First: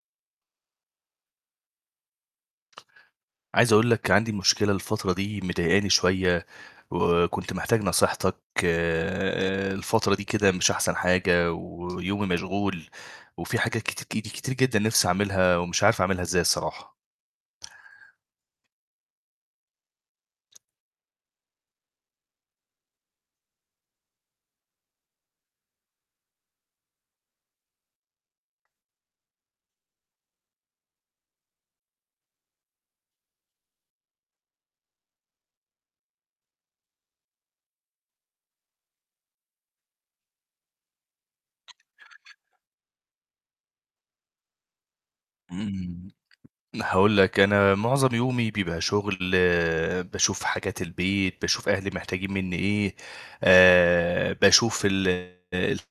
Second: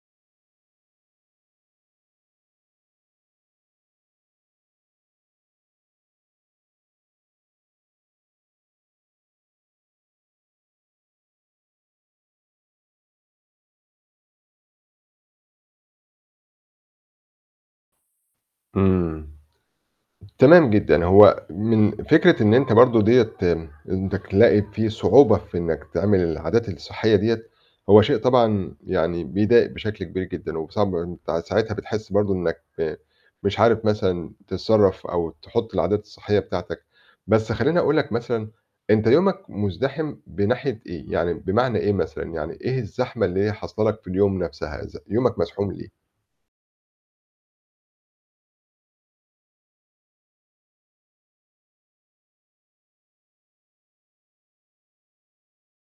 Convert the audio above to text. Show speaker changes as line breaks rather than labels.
عايز أقول لك، عندي مشكلة الفترة دي مضايقني شويّة، وكنت محتاج نصيحتك. آآ، الفترة دي كده مش أحسن حاجة، ويومي مشغول، وفي حاجات كتي كت كتير جدًا نفْسي عاملها، ومش عارف أعملها إزاي الصراحة.
إمم. تمام جدًا، هو من فكرة إن أنت برضه ديّة [unintelligible] تلاقي في صعوبة في إنّك تعمل العادات الصحية دِيّة، هو شيء طبعًا يعني بيضايق بشكل كبير جدًا، وب صعب أنت ساعتها بتحس برضه إنّك مش عارف مثلًا تتصرّف، أو تحط العادات الصحية بتاعتك. بس خلّيني أقول لك مثلًا، أنت يومك مزدحم بناحية إيه؟ يعني بمعنى إيه مثلًا، يعني إيه الزحمة اللي هي حاصله لك في اليوم نفسها؟ ذ يومك مزحوم ليه؟
إمم، هاقول لك، أنا معظم يومي بيبقى شغل، باشوف حاجات البيت، باشوف أهلي محتاجين مِنّي إيه، آآ، باشوف ال ال